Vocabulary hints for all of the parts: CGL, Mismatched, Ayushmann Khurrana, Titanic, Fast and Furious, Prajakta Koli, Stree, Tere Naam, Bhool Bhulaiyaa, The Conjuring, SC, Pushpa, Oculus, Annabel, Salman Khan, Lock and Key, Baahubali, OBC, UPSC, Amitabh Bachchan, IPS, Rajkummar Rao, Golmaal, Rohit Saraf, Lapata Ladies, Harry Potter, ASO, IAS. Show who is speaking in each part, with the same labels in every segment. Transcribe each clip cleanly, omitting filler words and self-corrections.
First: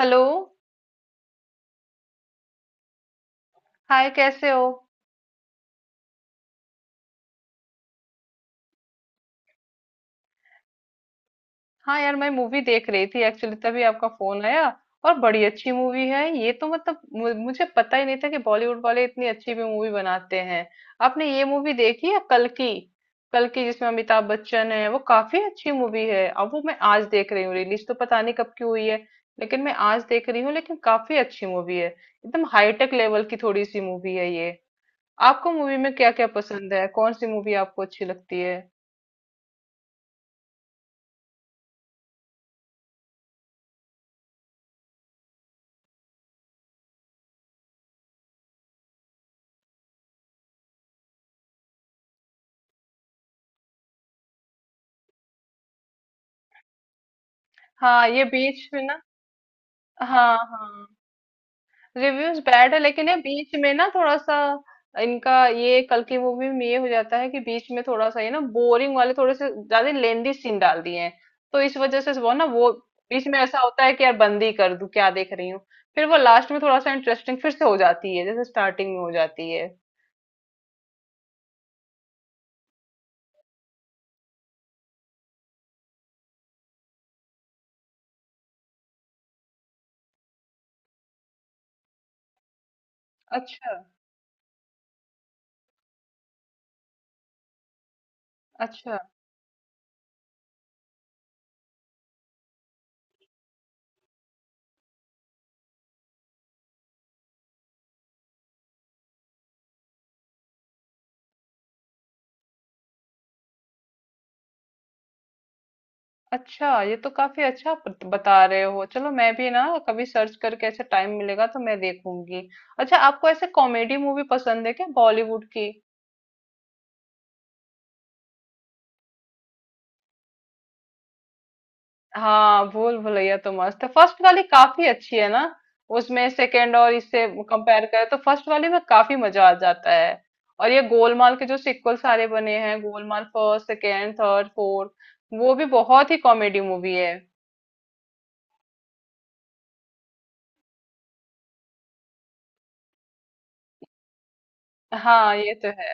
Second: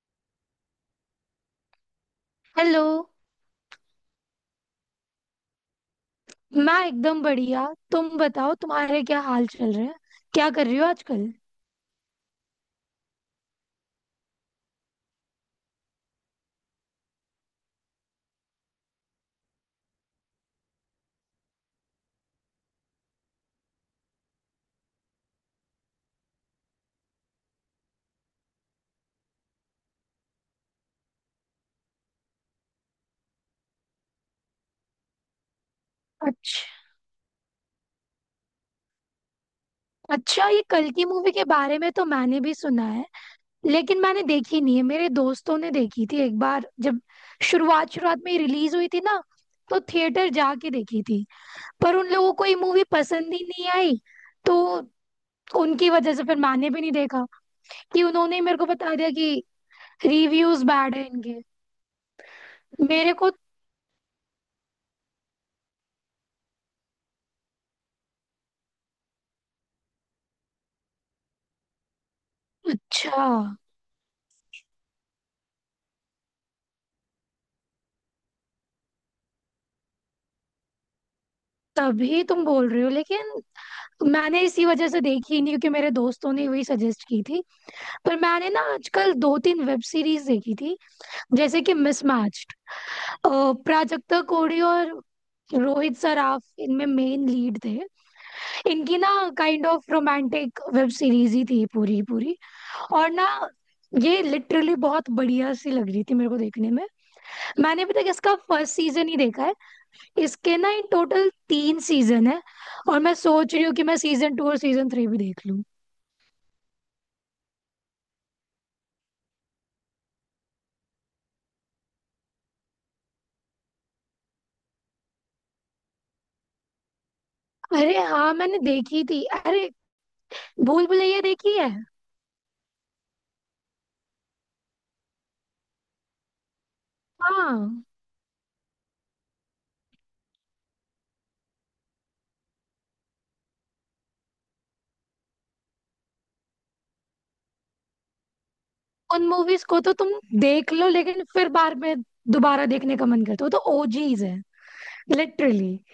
Speaker 1: Hello.
Speaker 2: Hello.
Speaker 1: Hi कैसे हो।
Speaker 2: मैं एकदम बढ़िया। तुम बताओ, तुम्हारे क्या हाल चल रहे हैं? क्या कर रही हो आजकल?
Speaker 1: हाँ यार मैं मूवी देख रही थी एक्चुअली तभी आपका फोन आया। और बड़ी अच्छी मूवी है ये तो, मतलब मुझे पता ही नहीं था कि बॉलीवुड वाले इतनी अच्छी भी मूवी बनाते हैं। आपने ये मूवी देखी है कल की? कल की जिसमें अमिताभ बच्चन है, वो काफी अच्छी मूवी है। अब वो मैं आज देख रही हूँ, रिलीज तो पता नहीं कब की हुई है, लेकिन मैं आज देख रही हूँ। लेकिन काफी अच्छी मूवी है, एकदम हाईटेक लेवल की थोड़ी सी मूवी है ये। आपको मूवी में क्या क्या पसंद है,
Speaker 2: अच्छा।
Speaker 1: कौन सी मूवी आपको अच्छी लगती है?
Speaker 2: अच्छा, ये कल की मूवी के बारे में तो मैंने भी सुना है, लेकिन मैंने देखी नहीं है। मेरे दोस्तों ने देखी थी एक बार, जब शुरुआत शुरुआत में रिलीज हुई थी ना, तो थिएटर जाके देखी थी। पर उन लोगों को ये मूवी पसंद ही नहीं आई, तो उनकी वजह से फिर मैंने भी नहीं देखा। कि
Speaker 1: हाँ ये
Speaker 2: उन्होंने मेरे को
Speaker 1: बीच में
Speaker 2: बता
Speaker 1: ना।
Speaker 2: दिया कि
Speaker 1: हाँ
Speaker 2: रिव्यूज
Speaker 1: हाँ,
Speaker 2: बैड है इनके।
Speaker 1: रिव्यूज बैड है, लेकिन
Speaker 2: मेरे
Speaker 1: ये
Speaker 2: को
Speaker 1: बीच में ना थोड़ा सा इनका, ये कल की मूवी में ये हो जाता है कि बीच में थोड़ा सा ये ना बोरिंग वाले थोड़े से ज्यादा लेंदी सीन डाल दिए हैं। तो इस वजह से वो ना वो
Speaker 2: अच्छा।
Speaker 1: बीच में ऐसा होता है कि यार बंद ही कर दूं क्या, देख रही हूँ। फिर वो लास्ट में थोड़ा सा इंटरेस्टिंग फिर से हो जाती है, जैसे स्टार्टिंग में हो जाती है।
Speaker 2: तभी तुम बोल रहे हो, लेकिन मैंने इसी वजह से देखी ही नहीं, क्योंकि मेरे दोस्तों ने वही सजेस्ट की थी। पर मैंने ना आजकल दो तीन वेब सीरीज देखी थी, जैसे कि मिसमैच्ड।
Speaker 1: अच्छा।
Speaker 2: प्राजक्ता कोड़ी और रोहित सराफ इनमें मेन लीड थे। इनकी
Speaker 1: अच्छा,
Speaker 2: ना kind of romantic web series ही थी पूरी की पूरी। और ना ये लिटरली बहुत बढ़िया सी लग रही थी मेरे को देखने में। मैंने अभी तक इसका फर्स्ट सीजन ही देखा है। इसके ना इन टोटल तीन सीजन है, और मैं सोच रही हूँ कि मैं सीजन टू और सीजन थ्री भी देख लूँ।
Speaker 1: अच्छा ये तो काफी अच्छा बता रहे हो। चलो मैं भी ना कभी सर्च करके, ऐसे टाइम मिलेगा तो मैं देखूंगी। अच्छा आपको ऐसे कॉमेडी मूवी पसंद है क्या बॉलीवुड की?
Speaker 2: अरे हाँ, मैंने देखी थी। अरे, भूल भुलैया देखी है।
Speaker 1: हाँ भूल भुलैया तो मस्त है, फर्स्ट वाली काफी अच्छी है ना। उसमें सेकंड और इससे
Speaker 2: हाँ।
Speaker 1: कंपेयर करें तो फर्स्ट वाली में काफी मजा आ जाता है। और ये गोलमाल के जो सिक्वल सारे बने हैं, Golmaal first second third fourth, वो भी बहुत ही कॉमेडी मूवी है।
Speaker 2: उन मूवीज को तो तुम देख लो, लेकिन फिर बाद में दोबारा देखने का मन करता हो तो ओजीज है
Speaker 1: हाँ ये तो
Speaker 2: लिटरली।
Speaker 1: है।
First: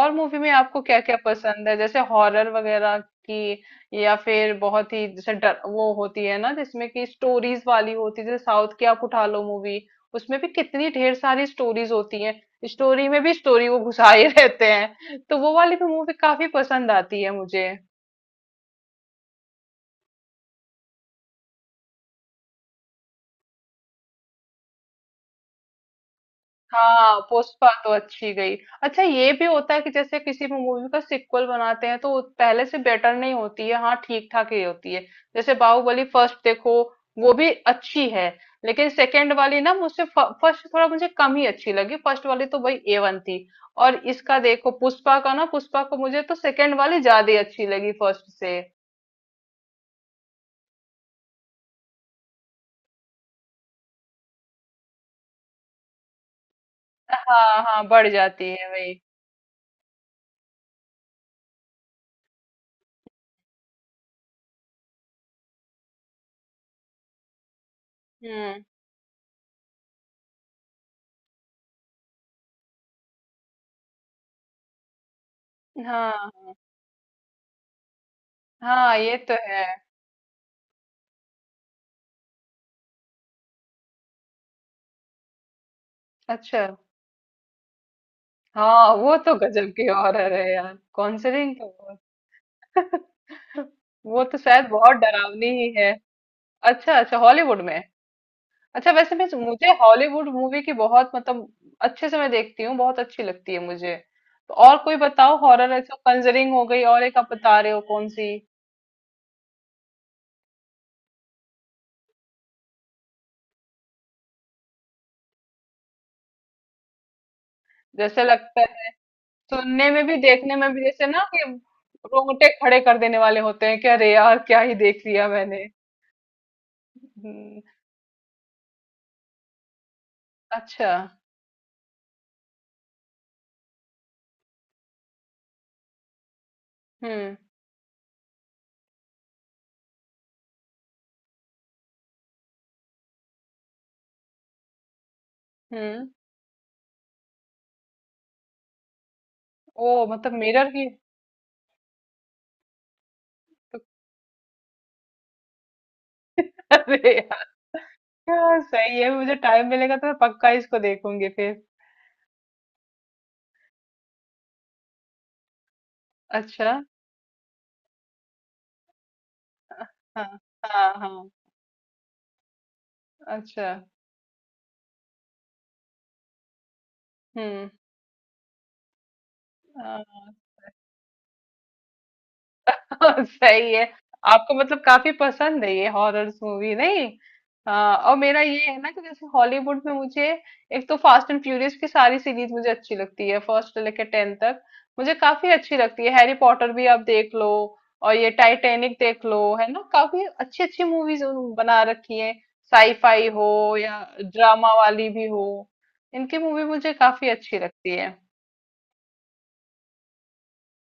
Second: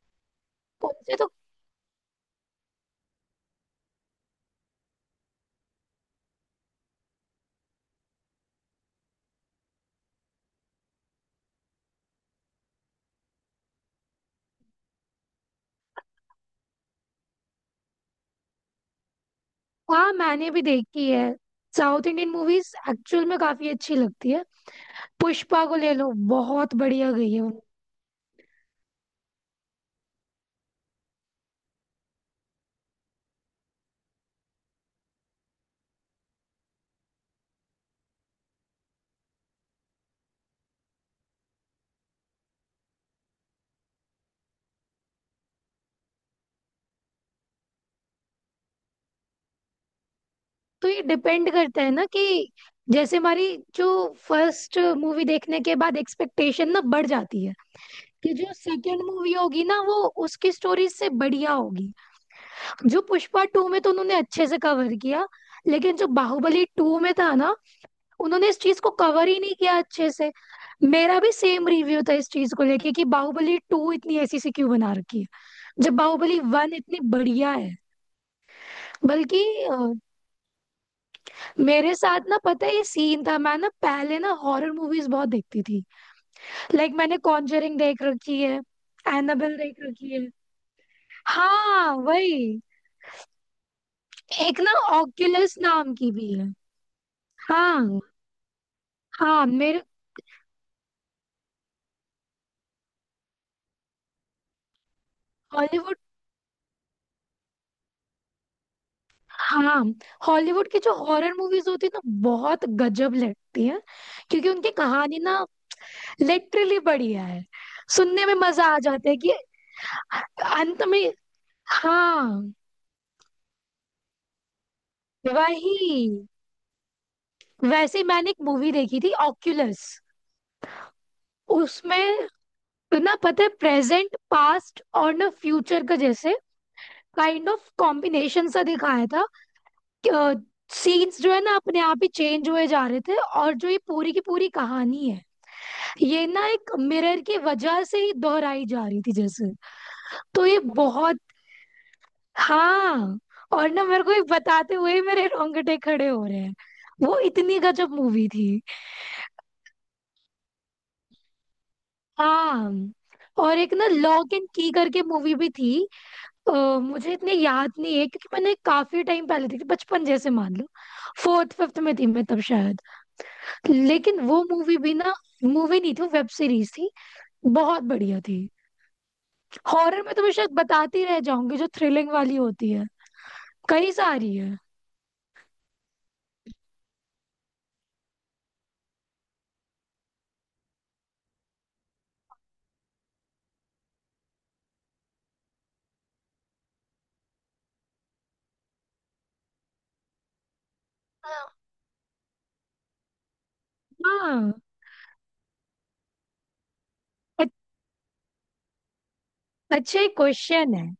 Speaker 1: और मूवी में आपको क्या क्या
Speaker 2: उनसे तो
Speaker 1: पसंद है, जैसे हॉरर वगैरह की? या फिर बहुत ही जैसे डर वो होती है ना जिसमें कि स्टोरीज वाली होती है, जैसे साउथ की आप उठा लो मूवी, उसमें भी कितनी ढेर सारी स्टोरीज होती हैं। स्टोरी में भी स्टोरी वो घुसाए रहते हैं, तो वो वाली भी मूवी काफी पसंद आती है मुझे।
Speaker 2: हाँ, मैंने भी देखी है। साउथ इंडियन मूवीज एक्चुअल में काफी अच्छी लगती है। पुष्पा को ले लो, बहुत बढ़िया
Speaker 1: हाँ
Speaker 2: गई है वो।
Speaker 1: पुष्पा तो अच्छी गई। अच्छा ये भी होता है कि जैसे किसी मूवी का सिक्वल बनाते हैं तो वो पहले से बेटर नहीं होती है, हाँ ठीक ठाक ही होती है। जैसे बाहुबली फर्स्ट देखो, वो भी अच्छी है, लेकिन सेकंड वाली ना मुझसे फर्स्ट थोड़ा मुझे कम ही अच्छी लगी, फर्स्ट वाली तो भाई ए वन थी। और इसका देखो पुष्पा का, ना पुष्पा को मुझे तो सेकंड वाली ज्यादा अच्छी लगी फर्स्ट से।
Speaker 2: तो ये डिपेंड करता है ना कि जैसे हमारी जो फर्स्ट मूवी देखने के बाद एक्सपेक्टेशन ना बढ़ जाती है
Speaker 1: हाँ हाँ बढ़
Speaker 2: कि
Speaker 1: जाती
Speaker 2: जो
Speaker 1: है भाई।
Speaker 2: सेकंड मूवी होगी ना, वो उसकी स्टोरी से बढ़िया होगी। जो पुष्पा टू में तो उन्होंने अच्छे से कवर किया, लेकिन जो बाहुबली टू में था ना, उन्होंने इस
Speaker 1: हम्म।
Speaker 2: चीज को कवर ही नहीं किया अच्छे से। मेरा भी सेम रिव्यू था इस चीज को लेके कि बाहुबली टू इतनी ऐसी सी क्यों बना रखी है, जब बाहुबली
Speaker 1: हाँ
Speaker 2: वन इतनी बढ़िया है।
Speaker 1: हाँ ये तो
Speaker 2: बल्कि
Speaker 1: है।
Speaker 2: मेरे साथ ना पता है ये सीन था, मैं ना पहले ना हॉरर मूवीज बहुत देखती थी।
Speaker 1: अच्छा।
Speaker 2: लाइक मैंने कॉन्जरिंग देख रखी है,
Speaker 1: हाँ वो तो
Speaker 2: एनाबेल
Speaker 1: गजब
Speaker 2: देख
Speaker 1: की
Speaker 2: रखी है।
Speaker 1: हॉरर है यार, कॉन्जरिंग तो
Speaker 2: हाँ
Speaker 1: बहुत।
Speaker 2: वही।
Speaker 1: वो तो
Speaker 2: एक
Speaker 1: शायद
Speaker 2: ना
Speaker 1: बहुत डरावनी
Speaker 2: ऑक्यूलस
Speaker 1: ही है।
Speaker 2: नाम की भी है।
Speaker 1: अच्छा अच्छा हॉलीवुड में।
Speaker 2: हाँ।
Speaker 1: अच्छा वैसे मैं,
Speaker 2: हाँ
Speaker 1: मुझे
Speaker 2: मेरे
Speaker 1: हॉलीवुड मूवी की बहुत मतलब अच्छे से मैं देखती हूँ, बहुत अच्छी लगती है मुझे। तो और कोई बताओ हॉरर, ऐसा
Speaker 2: हॉलीवुड।
Speaker 1: कंजरिंग हो गई और एक आप बता रहे हो कौन सी।
Speaker 2: हाँ, हॉलीवुड की जो हॉरर मूवीज होती है ना, बहुत गजब लगती है, क्योंकि उनकी कहानी ना लिटरली बढ़िया है।
Speaker 1: जैसे
Speaker 2: सुनने में
Speaker 1: लगता
Speaker 2: मजा आ
Speaker 1: है
Speaker 2: जाता है कि
Speaker 1: सुनने में भी देखने में
Speaker 2: अंत
Speaker 1: भी,
Speaker 2: में।
Speaker 1: जैसे ना कि रोंगटे
Speaker 2: हाँ
Speaker 1: खड़े कर देने वाले होते हैं कि अरे यार क्या ही देख लिया मैंने।
Speaker 2: वही।
Speaker 1: हम्म,
Speaker 2: वैसे ही मैंने एक मूवी देखी थी ऑक्यूलस।
Speaker 1: अच्छा।
Speaker 2: उसमें ना पता है प्रेजेंट पास्ट और ना फ्यूचर का जैसे
Speaker 1: हम्म
Speaker 2: काइंड ऑफ कॉम्बिनेशन सा दिखाया था। सीन्स जो है ना, अपने आप ही चेंज हुए जा रहे थे, और जो ये पूरी की पूरी कहानी है,
Speaker 1: हम्म।
Speaker 2: ये ना एक मिरर की वजह से ही दोहराई जा रही थी जैसे।
Speaker 1: ओ मतलब
Speaker 2: तो ये
Speaker 1: मिरर की।
Speaker 2: बहुत। हाँ, और ना मेरे को ये बताते हुए ही मेरे रोंगटे खड़े हो रहे हैं। वो
Speaker 1: अरे
Speaker 2: इतनी गजब मूवी
Speaker 1: यार
Speaker 2: थी।
Speaker 1: सही है, मुझे टाइम मिलेगा तो मैं पक्का इसको देखूंगी फिर।
Speaker 2: हाँ, और एक ना लॉक एंड की करके मूवी भी थी। अ,
Speaker 1: अच्छा।
Speaker 2: मुझे इतनी याद नहीं है, क्योंकि मैंने काफी टाइम पहले देखी, बचपन जैसे
Speaker 1: हाँ
Speaker 2: मान लो,
Speaker 1: हाँ हाँ।
Speaker 2: फोर्थ फिफ्थ में थी मैं तब शायद।
Speaker 1: अच्छा।
Speaker 2: लेकिन वो मूवी भी ना, मूवी नहीं थी, वेब सीरीज थी,
Speaker 1: हम्म।
Speaker 2: बहुत बढ़िया थी। हॉरर में तो मैं
Speaker 1: हाँ।
Speaker 2: शायद बताती रह जाऊंगी। जो थ्रिलिंग वाली होती है,
Speaker 1: सही है।
Speaker 2: कई सारी
Speaker 1: आपको
Speaker 2: है।
Speaker 1: मतलब काफी पसंद है ये हॉरर्स मूवी नहीं? हाँ और मेरा ये है ना कि जैसे हॉलीवुड में मुझे, एक तो फास्ट एंड फ्यूरियस की सारी सीरीज मुझे अच्छी लगती है फर्स्ट से लेकर टेन तक, मुझे काफी अच्छी लगती है। हैरी पॉटर भी आप देख लो, और ये टाइटैनिक देख लो, है ना काफी अच्छी अच्छी मूवीज बना रखी है। साईफाई हो या
Speaker 2: हाँ।
Speaker 1: ड्रामा वाली भी हो, इनकी मूवी मुझे काफी
Speaker 2: अ-
Speaker 1: अच्छी लगती है।
Speaker 2: अच्छा, एक क्वेश्चन है।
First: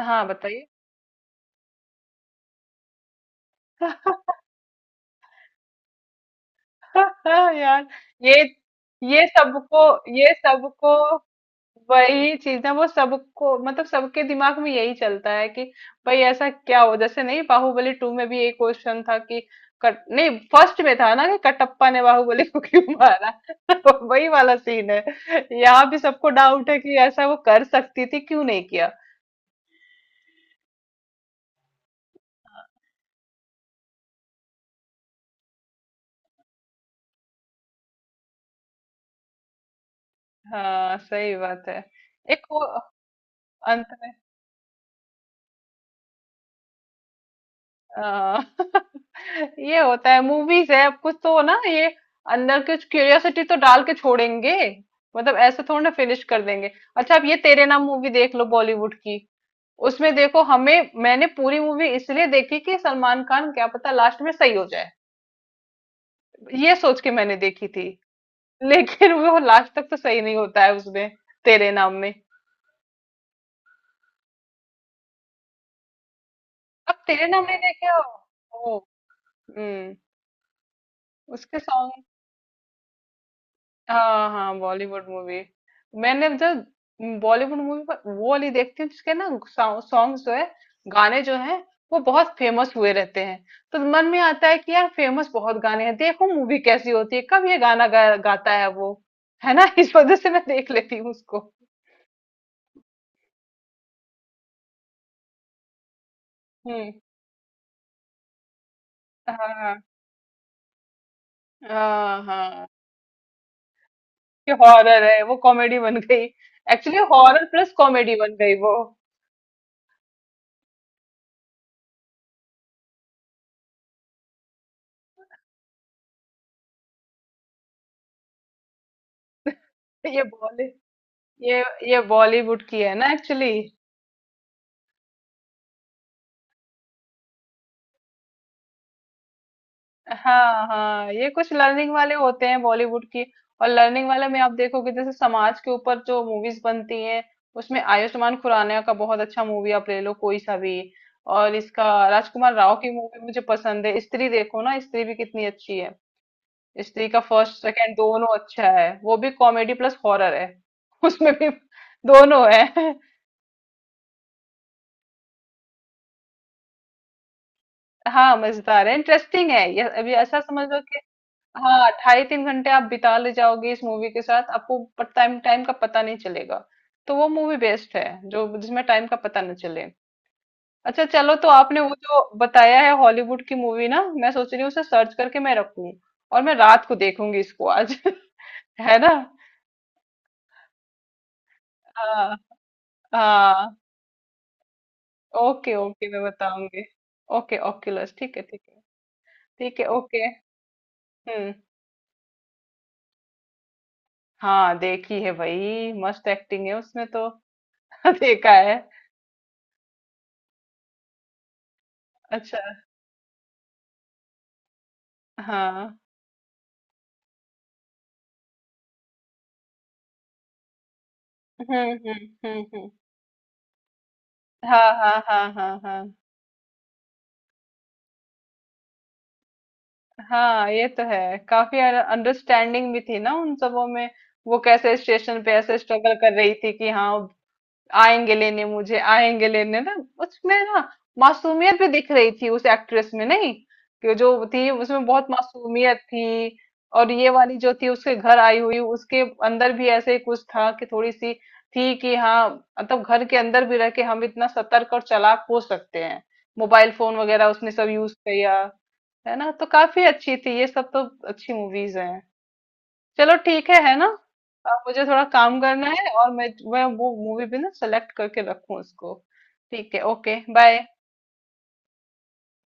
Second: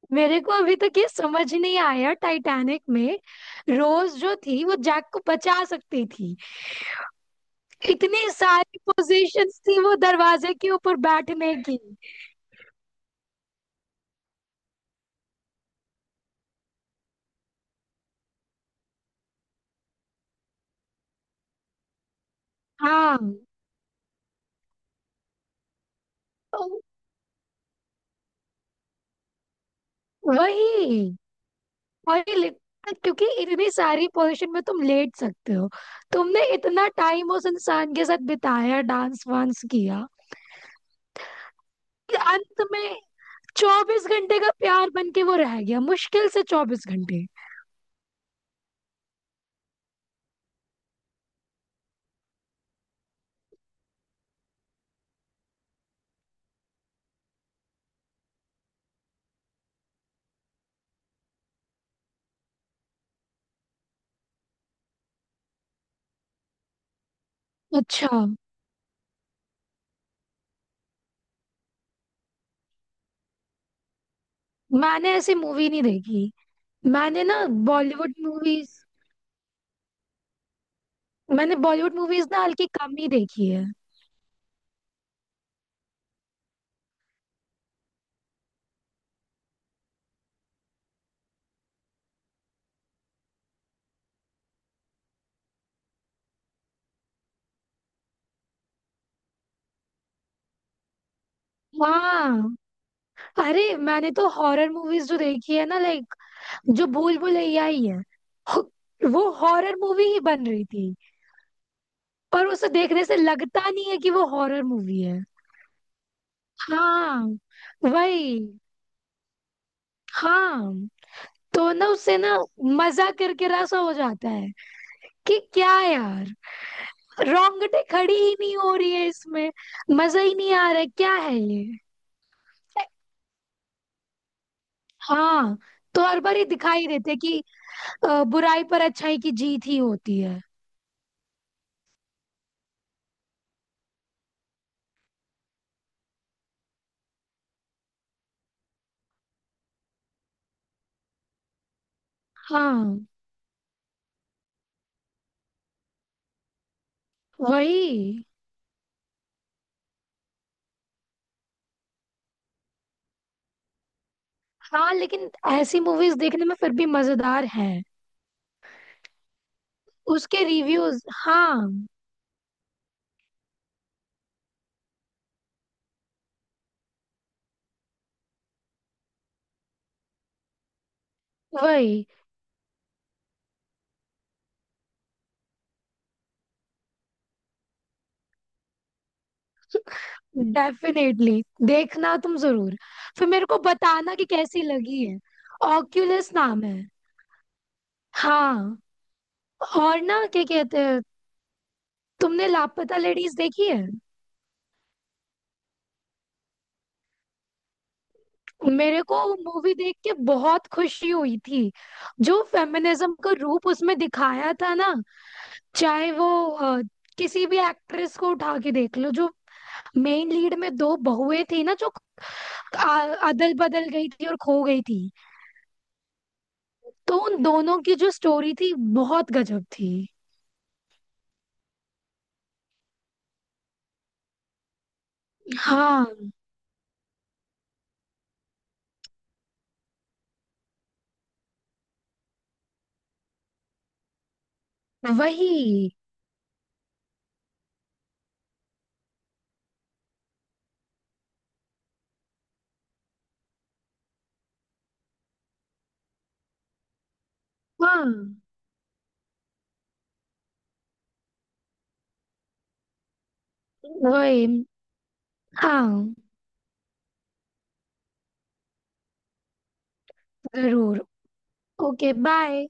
Speaker 1: हाँ
Speaker 2: मेरे को
Speaker 1: बताइए।
Speaker 2: अभी तक ये समझ नहीं आया, टाइटैनिक में रोज जो थी, वो जैक को बचा सकती थी।
Speaker 1: यार।
Speaker 2: इतनी
Speaker 1: ये
Speaker 2: सारी
Speaker 1: ये
Speaker 2: पोजीशंस थी
Speaker 1: सबको
Speaker 2: वो
Speaker 1: ये
Speaker 2: दरवाजे के
Speaker 1: सबको
Speaker 2: ऊपर बैठने की।
Speaker 1: वही चीज ना वो सबको, मतलब सबके दिमाग में यही चलता है कि भाई ऐसा क्या हो। जैसे नहीं, बाहुबली टू में भी एक क्वेश्चन था कि, कट नहीं फर्स्ट में था ना कि कटप्पा ने बाहुबली को क्यों
Speaker 2: हाँ।
Speaker 1: मारा। तो वही वाला सीन है, यहाँ भी सबको डाउट है
Speaker 2: तो
Speaker 1: कि ऐसा वो कर सकती थी, क्यों नहीं किया।
Speaker 2: वही, वही। क्योंकि इतनी सारी पोजीशन में तुम लेट सकते हो। तुमने इतना टाइम उस इंसान के साथ बिताया, डांस वांस किया,
Speaker 1: हाँ सही बात है।
Speaker 2: कि
Speaker 1: एक वो
Speaker 2: अंत में 24 घंटे का प्यार बन के वो रह गया, मुश्किल से 24 घंटे।
Speaker 1: आ, ये होता है, मूवीज है अब, कुछ तो ना ये अंदर कुछ क्यूरियोसिटी तो डाल के छोड़ेंगे, मतलब ऐसे थोड़ा ना फिनिश कर देंगे। अच्छा अब ये तेरे नाम मूवी देख लो बॉलीवुड की, उसमें देखो हमें, मैंने पूरी मूवी इसलिए देखी कि सलमान खान क्या पता लास्ट में सही हो जाए, ये सोच के मैंने देखी थी।
Speaker 2: अच्छा।
Speaker 1: लेकिन वो लास्ट तक तो सही नहीं होता है उसमें, तेरे नाम में।
Speaker 2: मैंने ऐसी मूवी नहीं देखी।
Speaker 1: अब
Speaker 2: मैंने
Speaker 1: तेरे
Speaker 2: ना
Speaker 1: नाम नहीं देखे हो?
Speaker 2: बॉलीवुड मूवीज,
Speaker 1: ओ, हम्म।
Speaker 2: मैंने
Speaker 1: उसके
Speaker 2: बॉलीवुड
Speaker 1: सॉन्ग।
Speaker 2: मूवीज ना हल्की कम ही देखी है।
Speaker 1: हाँ, हाँ, बॉलीवुड मूवी। मैंने जो बॉलीवुड मूवी, पर वो वाली देखती हूँ जिसके ना सॉन्ग्स जो है, गाने जो हैं वो बहुत फेमस हुए रहते हैं। तो मन में आता है कि यार फेमस बहुत गाने हैं, देखो मूवी कैसी होती है, कब ये गाना गाता है वो, है ना। इस वजह से मैं देख लेती हूँ उसको।
Speaker 2: हाँ। अरे, मैंने तो हॉरर मूवीज जो देखी है ना, लाइक जो
Speaker 1: हम्म।
Speaker 2: भूल भुलैया ही है, हो- वो
Speaker 1: हाँ
Speaker 2: हॉरर मूवी ही बन रही थी,
Speaker 1: हाँ।
Speaker 2: पर
Speaker 1: हाँ
Speaker 2: उसे देखने से लगता नहीं है कि वो
Speaker 1: कि
Speaker 2: हॉरर मूवी
Speaker 1: हॉरर है
Speaker 2: है।
Speaker 1: वो कॉमेडी बन गई। एक्चुअली
Speaker 2: हाँ
Speaker 1: हॉरर प्लस कॉमेडी बन
Speaker 2: वही।
Speaker 1: गई वो।
Speaker 2: हाँ, तो ना उससे ना मजा करके रसा हो जाता है कि क्या यार, रोंगटे खड़ी ही नहीं हो रही है इसमें, मजा
Speaker 1: ये
Speaker 2: ही नहीं
Speaker 1: बॉली
Speaker 2: आ रहा है, क्या है
Speaker 1: ये
Speaker 2: ये।
Speaker 1: ये बॉलीवुड की है ना एक्चुअली।
Speaker 2: हाँ, तो हर बार ये दिखाई देते कि बुराई पर अच्छाई की जीत ही होती है।
Speaker 1: हाँ हाँ ये कुछ लर्निंग वाले होते हैं बॉलीवुड की। और लर्निंग वाले में आप देखोगे, जैसे समाज के ऊपर जो मूवीज बनती हैं, उसमें आयुष्मान खुराना का बहुत अच्छा मूवी आप ले लो कोई सा भी। और इसका राजकुमार राव की
Speaker 2: हाँ
Speaker 1: मूवी मुझे पसंद है, स्त्री देखो ना, स्त्री भी कितनी अच्छी है। स्त्री का फर्स्ट
Speaker 2: वही।
Speaker 1: सेकंड दोनों अच्छा है, वो भी कॉमेडी प्लस हॉरर है। उसमें भी दोनों है।
Speaker 2: हाँ, लेकिन ऐसी मूवीज देखने में फिर भी मजेदार हैं।
Speaker 1: हाँ मजेदार है, इंटरेस्टिंग है, ये अभी ऐसा
Speaker 2: उसके
Speaker 1: समझ लो कि,
Speaker 2: रिव्यूज हाँ
Speaker 1: हाँ ढाई तीन घंटे आप बिता ले जाओगे इस मूवी के साथ, आपको टाइम, टाइम का पता नहीं चलेगा। तो वो मूवी बेस्ट है जो, जिसमें टाइम का पता न चले। अच्छा चलो, तो आपने वो
Speaker 2: वही।
Speaker 1: जो बताया है हॉलीवुड की मूवी ना, मैं सोच रही हूँ उसे सर्च करके मैं रखूँ और मैं रात को देखूंगी इसको आज। है ना।
Speaker 2: डेफिनेटली देखना
Speaker 1: हाँ।
Speaker 2: तुम जरूर। फिर मेरे को
Speaker 1: हाँ।
Speaker 2: बताना कि कैसी लगी है।
Speaker 1: ओके ओके मैं
Speaker 2: ऑक्यूलस नाम है।
Speaker 1: बताऊंगी। ओके ओक्यूलस ठीक है ठीक
Speaker 2: हाँ।
Speaker 1: है। ठीक है
Speaker 2: और ना,
Speaker 1: ओके।
Speaker 2: क्या कहते हैं,
Speaker 1: हम्म।
Speaker 2: तुमने लापता लेडीज देखी है?
Speaker 1: हाँ देखी है भाई, मस्त एक्टिंग है उसमें तो। देखा है।
Speaker 2: मेरे को मूवी देख के बहुत खुशी हुई थी, जो
Speaker 1: अच्छा।
Speaker 2: फेमिनिज्म का रूप उसमें दिखाया था ना।
Speaker 1: हाँ।
Speaker 2: चाहे वो किसी भी एक्ट्रेस को उठा के देख लो, जो मेन लीड में दो बहुएं थी ना, जो
Speaker 1: हम्म। हम्म हम्म।
Speaker 2: अदल बदल गई थी और खो गई
Speaker 1: हाँ
Speaker 2: थी,
Speaker 1: हाँ हाँ हाँ हाँ।
Speaker 2: तो उन दोनों की जो स्टोरी थी, बहुत गजब थी।
Speaker 1: हाँ ये तो है, काफी अंडरस्टैंडिंग भी थी ना उन सबों में, वो कैसे स्टेशन पे ऐसे स्ट्रगल
Speaker 2: हाँ
Speaker 1: कर रही थी कि हाँ आएंगे लेने मुझे, आएंगे लेने ना। उसमें ना मासूमियत भी दिख रही थी उस एक्ट्रेस में, नहीं कि जो थी उसमें बहुत
Speaker 2: वही।
Speaker 1: मासूमियत थी। और ये वाली जो थी उसके घर आई हुई, उसके अंदर भी ऐसे ही कुछ था कि थोड़ी सी थी कि हाँ, मतलब घर के अंदर भी रह के हम इतना सतर्क और चालाक हो सकते हैं। मोबाइल फोन वगैरह उसने सब
Speaker 2: हाँ
Speaker 1: यूज किया, है ना। तो काफी अच्छी थी ये, सब तो अच्छी मूवीज हैं। चलो ठीक है ना।
Speaker 2: वही।
Speaker 1: अब मुझे थोड़ा काम करना है,
Speaker 2: हाँ,
Speaker 1: और मैं वो मूवी भी ना सेलेक्ट करके रखूं उसको। ठीक है, ओके बाय।
Speaker 2: जरूर। Okay bye.